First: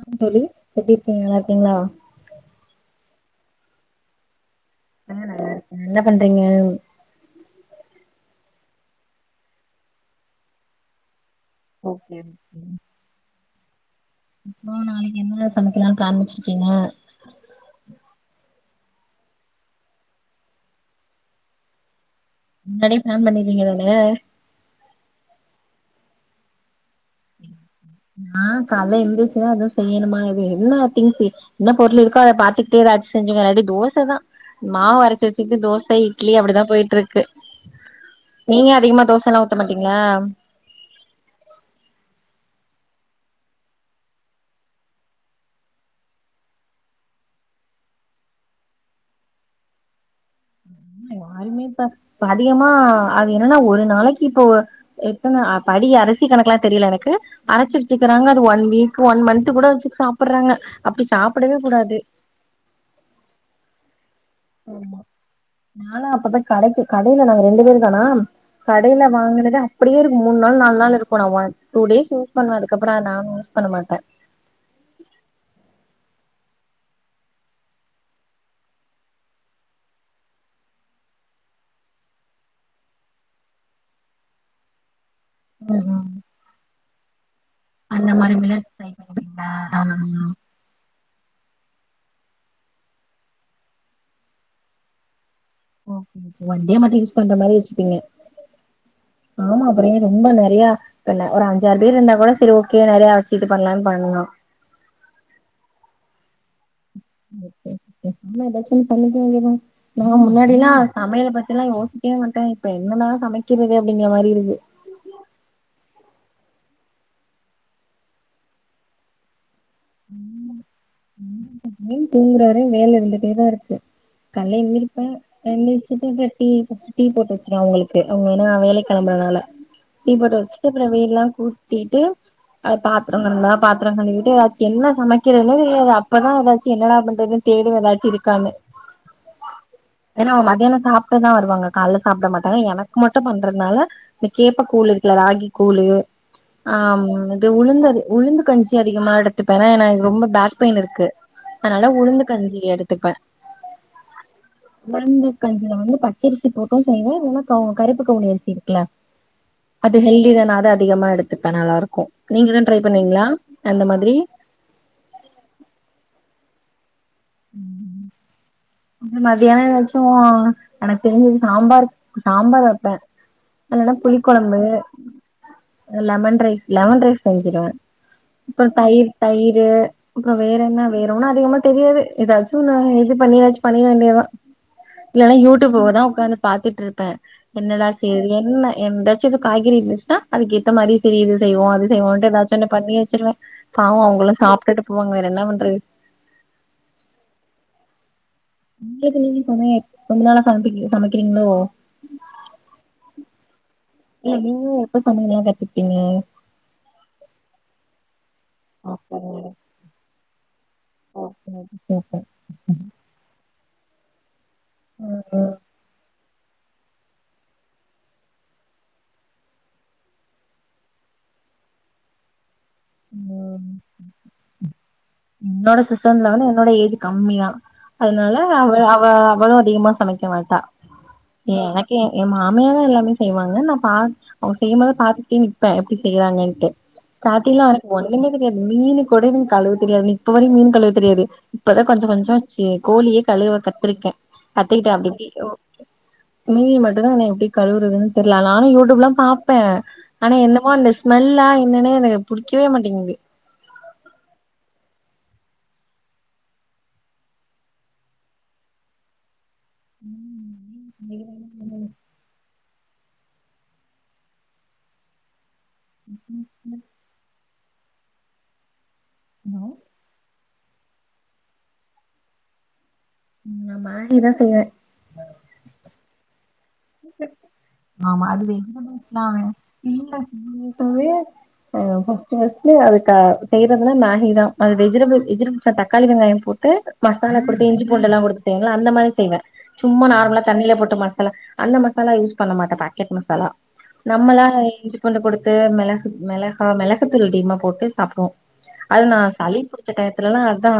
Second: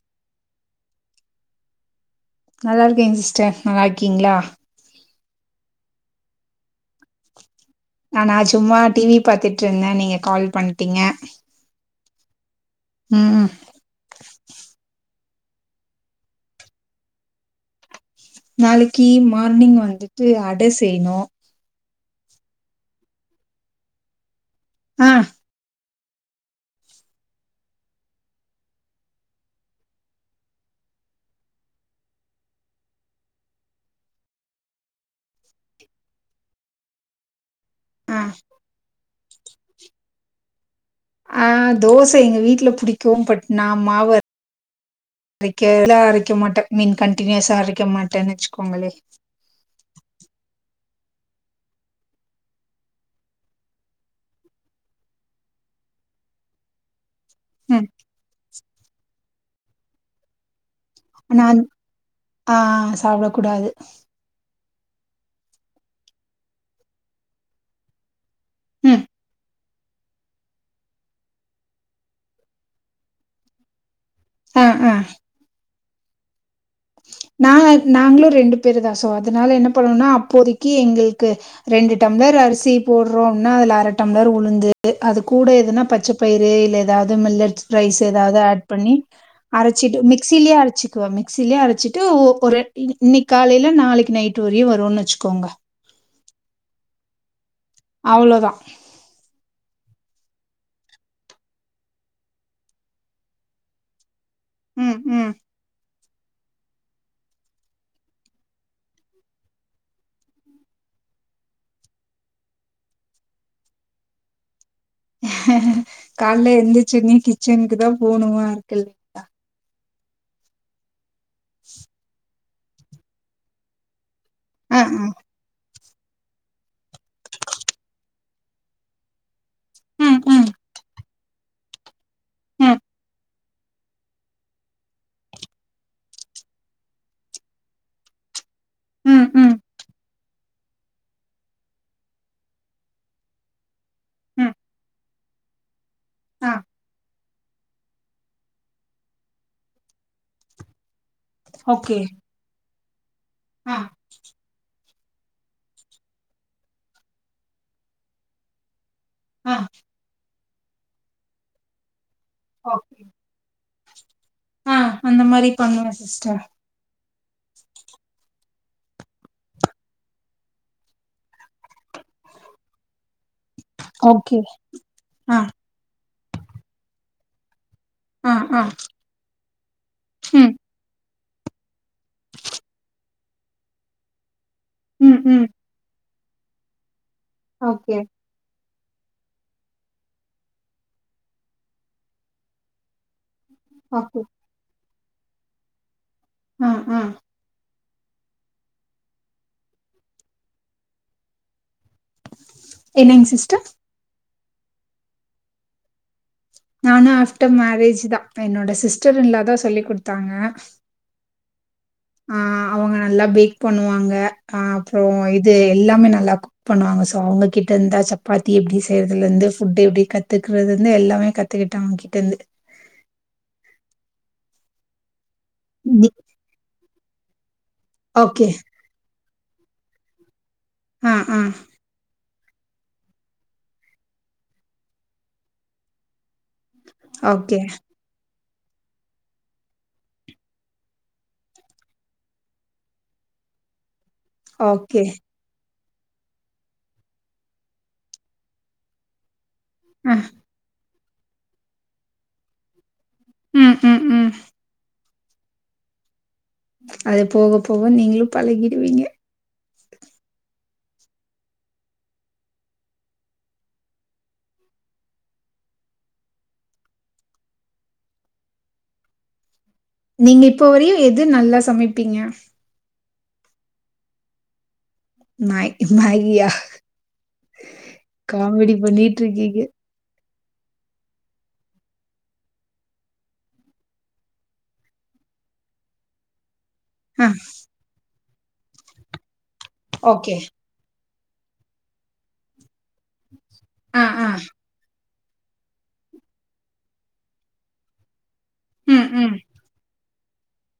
ஆம் தோழி எப்டிருக்கிங்க நல்லாருக்கிங்ளா நல்லாருக்கேங் சிஸ்டர் நல்லாருக்கிங்ளா ஆ நல்லாருக்கே என்ன பண்றிங்க நானா சும்மா டி வி பாத்துட்ருந்தே நீங்க கால் பண்ட்டிங்க ஓகே ஓகேங்க ம் அப்றோ நாளைக்கு என்னலா சமைக்கலானு ப்ளேன் வெச்சிருக்கிங்க நாளைக்கு மார்னிங் வந்துட்டு அட செய்ணு முன்னாடியே பிளான் பண்ணிருவிங்க தான ஆ உம் [inaudible] ஆ காலைல எந்திருச்சுதா எதுவு செய்யணுமா இது என்ன திங்ஸ் என்ன பொருள் இருக்கோ அத பாத்துகிட்டே வே செஞ்சோங்க இல்லாட்டி தோசதா மாவு அரச்சு வச்சுக்ட்டு தோச இட்லி அப்டிதா போயிட்ருக்கு ஆ நீங்க அதிகமா தோச எல்லா ஊத்த மாட்டிங்ளா ஆ தோச எங்க வீட்ல புடிக்கு பட் நா மாவு அரைக்கா லா அரைக்க மாட்டே ஐ மீன் கன்டின்யூஸா அரைக்க மாட்டேன் வச்சுக்கோங்களே உண்மையவா உண்மேதா ப்ப அதிகமா அது என்னனா ஒரு நாளைக்கு இப்போ எத்தன படி அரிசி கணக்கு லா தெரில எனக்கு அரைச்சி ம் வச்சிகறாங்க அது ஒன் வீக் ஒன் மன்த்து கூட வச்சி சாப்படறாங்க ஆனா அந் ஆ சாப்ட கூடாது ஆமா நாலா அப்பப்ப கடைக்கு கடைல நாங்க ரெண்டு பேரு தானா ம் கடையில வாங்குனத அப்டியே இருக்கு மூனு நாள் நாலு நாள் இருக்கு நா ஒன் டூ டேஸ் யூஸ் பண்ணுவ அதுக்கப்புற நானு யூஸ் பண்ண மாட்ட ம் ம் நாங்க நாங்ளு ரெண்டு பேரு தா சோ அதுனால என்ன பண்ணுவனா அப்போதைக்கி எங்ளுக்கு ரெ ரெண்டு டம்ளர் அரிசி போடறோம்னா அதுல அர டம்ளர் உளுந்து அது கூட ம் எதுனா ம் பச்ச பயிறு இல்ல எதாது மில்லட்ஸ் ரைஸ் அந்த மாரி எதாது ஆட் மில்லட்ஸ் ட்ரை பண்ணி பண்ணிருக்கீங்களா ஆ அரைச்சிட்டு மிக்சிலயே அரைச்சி க்வ மிக்சிலயே அரைச்சிட்டு ஒ ஒரு இன்னி இன்னைக் காலைல நாளைக் நைட்டு வரையு வருன் வச்சுக்கோங்க ஓகே ஓகே ஒண்டே மட்டு யூஸ் பண்ற மாரி வச்சுப்பிங்க அவ்ளோதான். ஆமா ஒரே ரொம்ப நறையா என்ன ஒரு அஞ்சாறு பேர் இருந்தா கோட செரி ஓகே நறைய அரைச்சு இது பண்லான் பண்லா ம் ம் ஓகே ஓகே ஆமா எதாச்சு ஒன்னு பண்ணிக்க வேண்டிதா நா முன்னாடிலா சமையல பத்திலா யோசிக் கவே மாட்ட இப்ப என்னடா சமைக்கிறது அப்டிங்ற மாரி இருக்கு கால்ல எந்திரிச்சொனி கிச்சன்க்கு தா போணுமா இருக்கில்லைங்ளா எப்டியு தூங்ற வர வேல இருந்துட்டே தா இருக்கு கால்ல அ, அ. எந்திரிப்பே எந் டிஃபன் கட்டி டீ போட்டு வச்சிருவ அவுங்களுக்கு அவுங்க ஏனா வேலைக் கெளம்பறனால டீ ம், போட்டு ம், வச்சுட்டு அப்புறம் வீடு எல்லாம் கூட்டிட்டு ம், பாத்திரம் கெடந்தா பாத்திரம் கழுவிட்டு என்ன சமைக்கிறதுதுன்னு தெரியாது அப்பதா எதாச்சும் என்னடா பண்றதுன்னு தேடுவ எதாச்சு இருக்காங்கன்னு ம் ம் அ மத்தியானம் சாப்பிட்டுதா வருவாங்க கால சாப்பிட மாட்டாங்கா எனக்கு மட்டு பண்றதுனால ம். கேப்ப கூழு இல்ல ராகி கூழு ஆ இது உளுந்து உளுந்து கஞ்சி அதிகமா எடுத் துப்பே ஏன்ன எனக்கு ரொம்ப பேக் பெயின் இருக்கு அனால ஓகே. உளுந்து கஞ்சி எடுத்துப்பே ஆ, உளுந்து கஞ்சில வந்து பச்சரிசி போட்டும் செய்வே இல்லனா கருப்பு கவுளி அரிசி இருக்குல்ல ஆ, அது ஹெல்திததால அதிகமா எடுத்துப்பே நல்லா இருக்கும் நீங்களு ட்ரை ஓகே. பண்ணுவீங்களா அந்த மாதிரி ஆ அந்த மாரி பண்ணுவே சிஸ்டர் ம்ம் மத்தியான எதாச்சு எனக்கு தெரிஞ்சது சாம்பார் சாம்பார் வப்பே அதுனால புளி ஓகே குழம்பு ஆ லெமன் ரைஸ் லெமன் ரைஸ் செஞ்சிருவ ஆ ஆ அப்புற தயிர் தயிரு அக்கா ம் வேற என்ன வேற ஒன்னு அதிகமா தெரியாது எதாச்சு ஒன்னு இது பண்ணி அது பண்ணிட வேண்டியதுதா ம் இல்லன்னா ம் யூடியூப்பதா உக்காந்து பாத்துட்ருப்பே என்னல்லா ஓகே செய்றது என்ன எந்தாச்சு இது காய்கறி இருந்துச்சுன்னா அதுக்கு ஏத்த மாதிரி சரி இது செய்வோ அது செய்வோம்ன்ட்டு ஏதாச்சும் ஒன்னு பண்ணி வச்சிருவ பாவம் ஓகே அவங்களும் சாப்புட்டுட்டு போவாங்க வேற என்ன பண்றது ம் ம் உங்களுக்கு நீ சமையல் கொஞ்ச நாளா சமை சமைக்கிறீங்களோ என்னங்க சிஸ்டர் இல்ல நீங்கல்லா எப்ப சமயல்லா கத்துப்பீங்க நானு ஆஃப்டர் மேரேஜ் தா என்னோட ஓகே சிஸ்டர் இன்லாதா சொல்லிக்குடுத்தாங்க உ [unintelligible] ஆ அவங்க நல்லா பேக் பண்ணுவாங்க அப்புற இது ம் எல்லாமே நல்லாக்கு பண்ணுவாங்க சோ அவங்ககிட்ட இருந்தா சப்பாத்தி எப்டி செய்யறதுல இருந்து ஃபுட் எப்டி கத்துக்கறதுல இருந்து எல்லாமே கத்து கிட்ட அவகிட்டருந்து என்னோட சிஸ்டர் ன் லா என்னோட ஏஜ் கம்மியா அதனால ஓகே அவ அவ அவளும் அதிகமா சமைக்க மாட்டா ஆ ஆ ஏ எனக்கே எ மாமியாரு தா எல்லாமே செய்வாங்க நா பார்த் அவுங்க செய்யும்போத பாத்துட்டே நிப்பே எப்டி செய்யறாங்கன் ட்டு ஓகே ஸ்டார்டிங்ள எனக்கு ஒண்ணுமே தெரியாது மீனு கூட எனக்கழுவத் தெரியாது இப்ப வரையும் மீன் கழுவ தெரியாது இப்பதா கொஞ்ச கொஞ்ச கோழியே கழுவ கத்திருக்கே அத்தைக்கிட்ட ஓகே அப்படி இப்படி ஓ மீனு மட்டு தா இன்னு எப்படி கழுவுறதுன்னு தெரியல நானும் யூடியூப் எல்லா பாப் பே ஆ ஆனா என்னமோ அந்த ஸ்மெல்லா என்னன்னு எனக்கு புடிக்கவே மாட்டிங்குது ம் ம் ம் அது போக போக நீங்களும் பழகிடுவீங்க ம் [inaudible] [inaudible] ஹலோ நீங்க இப்போ வரையு எது நல்லா சமப்பீங்க நா மேஹி தா செய்வே மேக் மேகியா? ஆமா அது [inaudible] காமெடி பண்ணிட்டுருக்கீங்க. மாட்டவே அ ஃபர்ஸ்ட் ஃபர்ஸ்ட் அதுக்கு செய்றதுல்ல மாகி தா அது வெஜிடபிள் வெஜிடபிள் தக்காளி வெங்காயம் போட் டு ஆ, மசாலா கொடுத்து இஞ்சி பூண்டு எல்லா கொடுத்துங்கள அந்த மாரி செய்வே சும்மா ஓகே. நார்மலா தண்ணியில போட்டு மசாலா அந்த மசாலா யூஸ் பண்ண மாட்டே பாக்கெட் மசாலா ஆ, ஆ. நம்மளா இஞ்சி பூண்டு கொடுத்து மிளகு மிளகா மிளகு தூள் அதிகமா போட்டு சாப்புடுவோம் அது ம், நா ம். சளி புடிச்ச டை அதலல்லாம் அதா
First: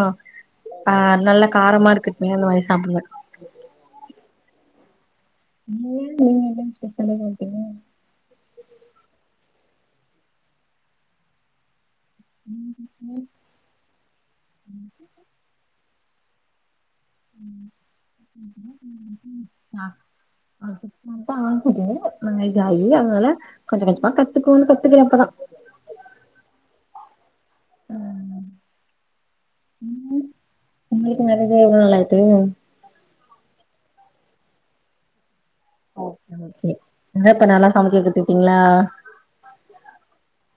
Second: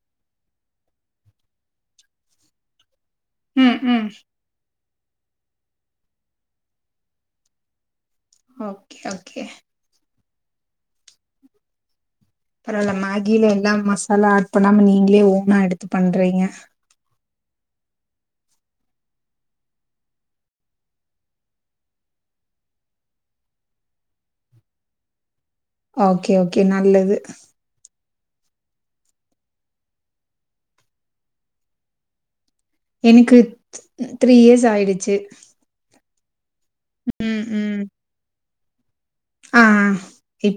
ஆ நல்ல காரமா இருக்கட்னி அந்த மாரி சாப்பிடுவே ம் ம் நீங்க நீங்க என்ன விஷேஷலா போவிங்க ஓகே ஓகே பரவால ம் மேகில எல்லா மசாலா ஆட் பண்ணாம நீங்களே ஓனா எடுத்து பண்றீங்க ஆ [inaudible] அதனால கொஞ்ச கொஞ்சமா கத்துக்கோன் கத்துக்குற இப்பதா ஓகே ஓகே நல்லது உங்குளுக் மேரேஜாயி எவ்ளோ நாளியிட்டு எனக்குத் த்ரீ இயர்ஸ் ஆயிடுச்சு ப இந்த இப்ப ம், நல்லா ம். சமைக்க கத்துட்டீங்களா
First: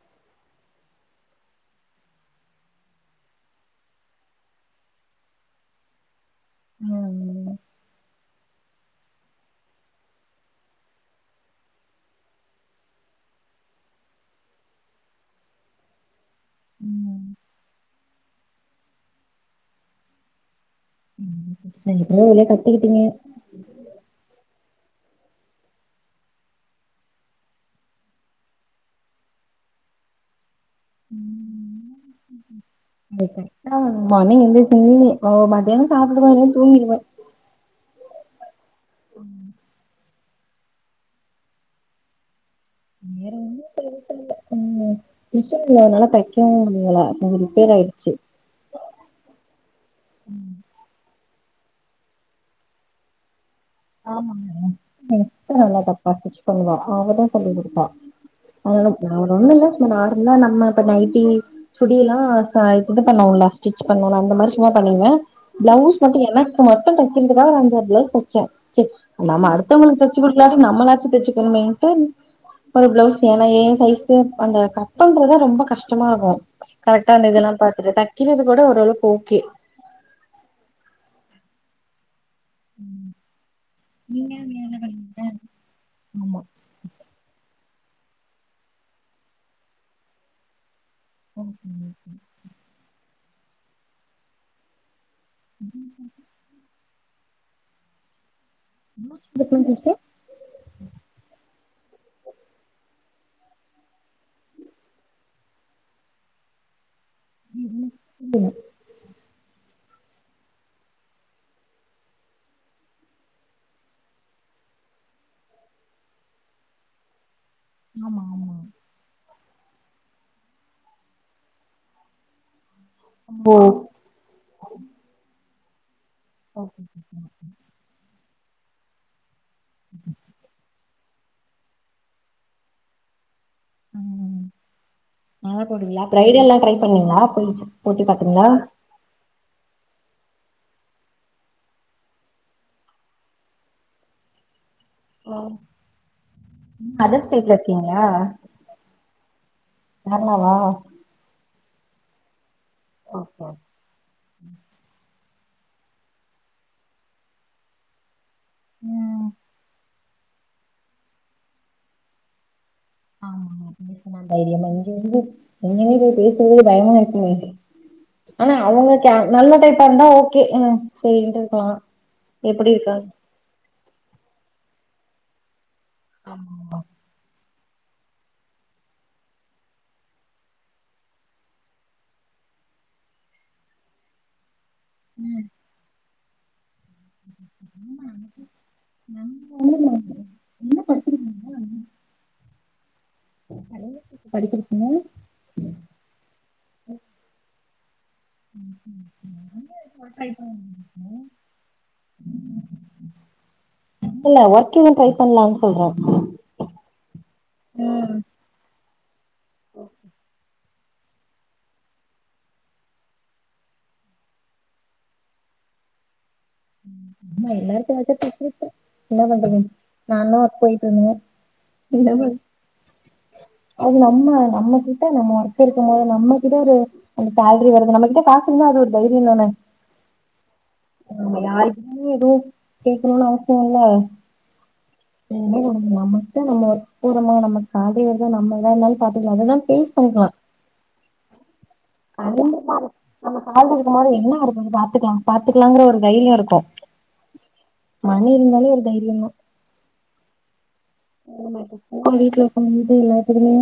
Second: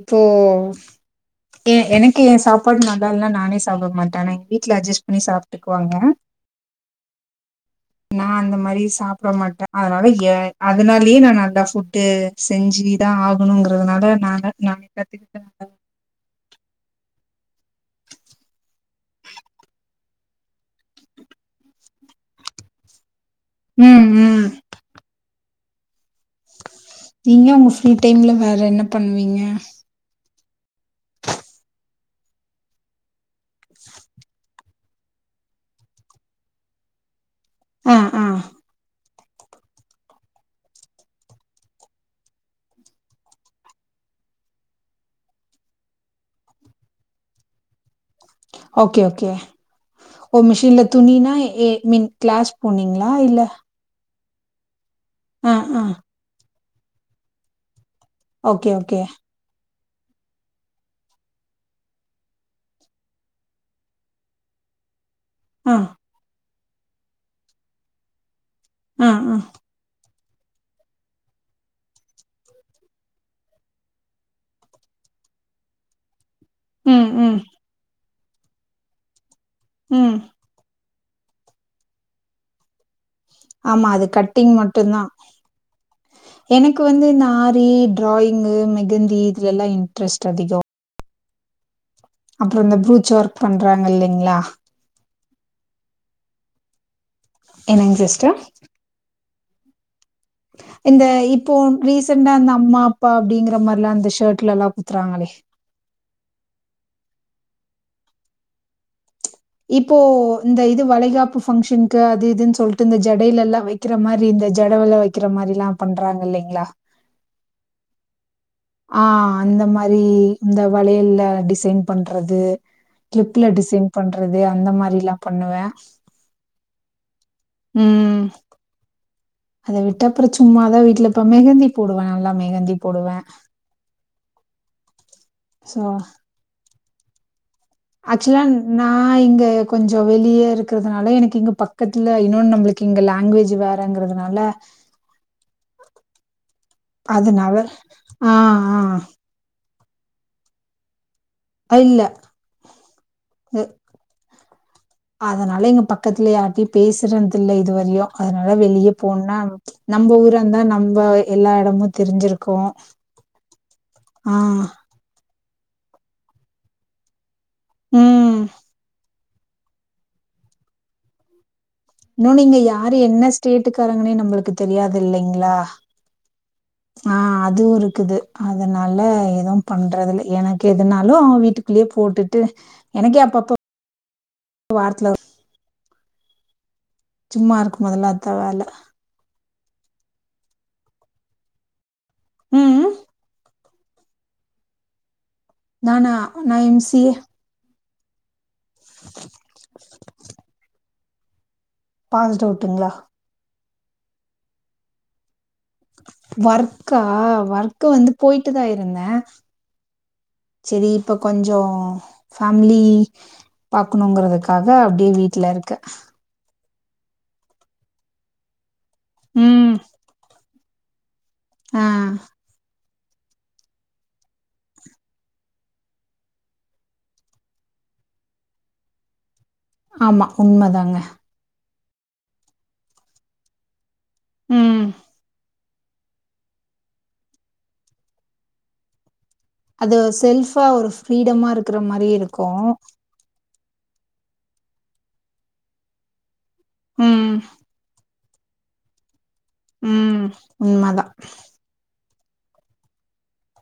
டோஃப் ஏ எனக்கு ஏ சாப்பாடு நல்லா இல்னா நானே சாப்ட மாட்டே ஆனா எங் வீட்ல அஜஸ் பண்ணி சாப்ட்டுக்குவாங்க ம் ம் ம் நா அந்த மாதிரி சாப்ட மாட்டே அதனால ஏ அதனாலயே நா நல்லா ஃபுட்டு செஞ்சிதா ஆகூங்கிறதுனால நான நானெ கத்துக்கிட்டே ம் ம் எப்டியோரு வழியா கத்துக்கிட்டீங்க ம் ம் நீங்க உங்க ஃப்ரீ டைம்ல வேற என்ன பண்வீங்க இந்த பெட்டார்ந்தாலே [unintelligible] ஓ மத்தியானோ சாப்டுவாங்க தூங்கிடுவே ஆ ஆ ம் வேறொன்னு பெருசால்ல ம் மிஷின்ல என்னால தெக்கவு முடில கொஞ்சோ ரிப்பேர் ஆயிடுச்சு ஓகே ஓகே ஓ மிஷின்ல துணினா எ ஏ மீன் க்ளாஸ் போனீங்களா இல்ல ஆமாங்க எ ஆ சிஸ்டர் நல்லா ஆ தப்பா ஸ்டிச் பண்ணுவா அவதா சொல்லி குடுப்பா ஓகே ஓகே அவளப் அவ உண்மைல நார்மலா நம்ம இப்ப நைட்டி சுடியெல்லா ப இது பண்ணோல ஸ்டிச் பண்ண அந்த மாிரி சும்மா பண்ணுங்க ஆ பிளவுஸ் மட்டு எனக்கு மட்டு தெக்கிறதுக்கா அந்த பிளவுஸ் தச்சே செ ஆ ஆ நாம அடுத்தவுங்குளுக்கு சு குடுக்கலாட்டி நம்மளாச்ச தெச்சுக்குணுமேன்ட்டு ஒரு பிளவுஸ் ஏனா ஏ சைஸ்கு அந்த கட் பண்றதா ரொம்ப கஷ்டமார்க்கூ ம் கரெக்டா அந்த ம் இதெல்லா பாத்துட்டு தக்கிறது கூட ஓரளவுக் ஓகே ம் ம் ஆமா அது கட்டிங் மட்டுந்தா ஆமா எனக்கு வந்து இந்த ஆர் ரி ட்ராயிங்கு மெகந்தி இதுலல்லா இன்ட்ரெஸ்ட் அதிகோ ம் ம் அப்றோ இந்த ப்ரூச் ஒர்க் பண்றாங்க இல்லிங்ளா [inaudible] என்னுங் சிஸ்டர் சும்மா சும்மா கை வெச்டா இந்த இப்போ ரீசென்டா இந்த அம்மா அப்பா அப்டிங்கிற மாரிலா இந்த ஷர்ட்லலா குத்துறாங்களே [inaudible] இப்போ இந்த இது வளைகாப்பு ஃபங்க்ஷன்கு அது இதுன் சொல்ட்டு இந்த ஜடையில எல்லா வக்கிற மாரி இந்த ஜடவுல வெக்கிற மாரி எல்லா பண்றாங்க இல்லைங்ளா ஆமா ஆமா ஆ அந்த மாரி இந்த வளையல்ல டிசைன் பண்றது க்ளிப்ல ஓ டிசைன் பண்றது அந்த மாரில்லா பண்ணுவே ஓகே உம் அத விட்டப்புறம் சும்மாதான் வீட்ல இப்ப மெஹந்தி போடுவே நல்லா மெஹந்தி போடுவே ஆ போடுவிங்களா ப்ரைடல்லாம் ட்ரை பண்ணுவீங்களா போயி அக்ச்சுவலா நா இங்க கொஞ்சம் சோ வெளிய இருக்குறதுனால எனக்கு இங்க பக்கத்துல இன்னொன்னு நம்மளுக்கு இங்க லாங்குவேஜ் வேறங்குறதுனால அதர் ஸ்டேட்ல அதுனால இருக்கீங்களா ஆஹ் ஆஹ் கேரளாவா ஆஹ் இல்ல அ [unintelligible] அதனால இங்க பக்கத்துல யார்ட்டயும் பேசுறது இல்ல இதுவரையும் அதனால வெளியே ம் போணுணா நம்ம ஊரா இருந்தா நம்ம எல்லா எடமும் தெரிஞ்சிருக்கும் ஆமா சொன்ன ஆ. தைரியம் தா இங்க வந்து எங்கே போய்ட்டு வர்றதே பயமா இருக்கு ம். ஆனா அவுங்க கே நல்ல டைப்பா இருந்தா ஓகே செரின்ட்டு இருக்கலாம் இன்னோன்னு இங்க யாரு என்ன ஸ்டேட்டுக்காரங்கன்னே நம்மளுக்கு தெரியாது இல்லிங்களா ஆமா ஆமா அதுவும் இருக்குது அதனால எதுவும் பண்றதுல்ல எனக்கு எதுனாலும் அவன் வீட்டுக்குள்ளேயே போட்டுட்டு எனக்கே அப்பப்ப வாரத்துல ஒ சும்மா இருக்கும் போதெல்லாம் அதான் வேல [unintelligible] என்ன படிச்சிருக்கீங்க உம் உம் [unintelligible] படிச்சிருக்கீங்க நானா நா எம்சிஏ [unintelligible] பாஸ் டவுட்டுங்களா இப்ப இல்ல ஒர்க் இன்னும் ட்ரை பண்ணலாம் ஒர்க்கா ஒர்க்கு வந்து போயிட்டுதான் இருந்தேன் ஓகே சேரி இப்ப கொஞ்சம் ஃபேமிலி பாக்கணுங்கறதுக்காக அப்டியே வீட்ல இருக்க ஆமா எல்லாருக்கும் ஏதாச்சா [unintelligible] என்ன பண்றது நானும் ஒர்க் போயிட்டு இருந்தே என்ன ஆஹ் பண்றது அது நம்ம நம்ம கிட்ட நம்ம ஒர்க் இருக்கும் போது நம்ம கிட்ட ஒரு அந்த சேல்ரி வருது நம்மகிட்ட காசு இல்ல அது ஒரு தைரியம் தானே ஆமா உண்ம தாங்க யாருக்கும் எதுவும் கேக்கணும்னு அவசியம் இல்ல ம் நம்மகிட்ட நம்ம ஒர்க் போறோமா நமக்கு சேல்ரி வருதா நம்ம எதா இருந்தாலும் பாத் அது செல்ஃபா ஒரு ஃப்ரீடமா இருக்கிற மாரி இருக்கும் அவுங்க இருக்கும் போது என்ன இருக்கு பாத்துக்கலாம் பாத்துக்கலாங்குற ஒரு தைரியம் இருக்கும் உம் மணி இருந்தாலே ஒரு தைரியம் தான் உம் உங்களுக்கு இப்ப வீட்ல இருக்கும் போது எல்லாத்துக்குமே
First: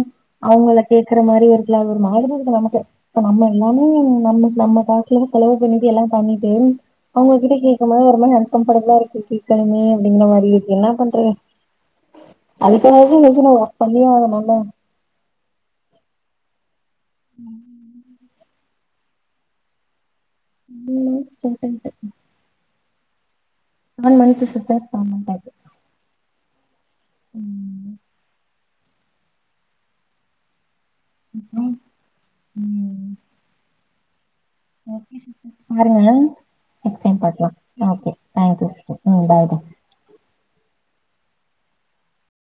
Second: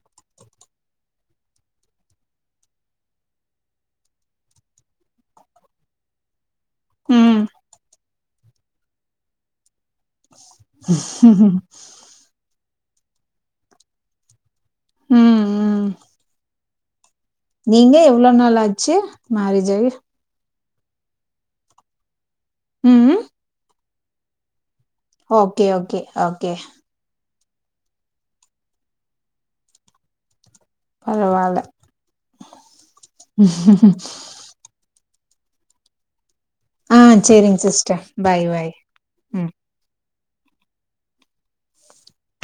அவுங்கள கேக்குற மாரி இருக்குல ஒரு மாதிரியா இருக்கு நமக்கே இப்போ நம்ம எல்லாமே நம்ம நம்ம காசுல செலவு பண்ணிட்டு எல்லாம் பண்ணிட்டு ம் அவுங்ககிட்ட கேக்கனு இருந்தா அன்கம்ஃபர்ட்டபிலா இருக்கு கேக்கணுமே அப்டிங்கிற மாரி இருக்கு என்ன பண்றது ம் அதுக்காகவாச்சு மிஷின ஒர்க் பண்ணியே ஆகனுல்ல ம் நீங்க எவ்ளோ நாள் ஆச்சி மேரேஜ் ஆகி ம் போன்டட்டு உம்ம் இது மாரி [unintelligible] ஓகே ஓகே ஓகே உம் பரவால்ல அப்புறம், ம் ஓகே [unintelligible] பாருங்க ஆ நெக்ஸ்ட் டைம் பாக்கலா சரிங்க ஆ sister. Okay bye okay bye. Okay உம் ம். பாய் பாய்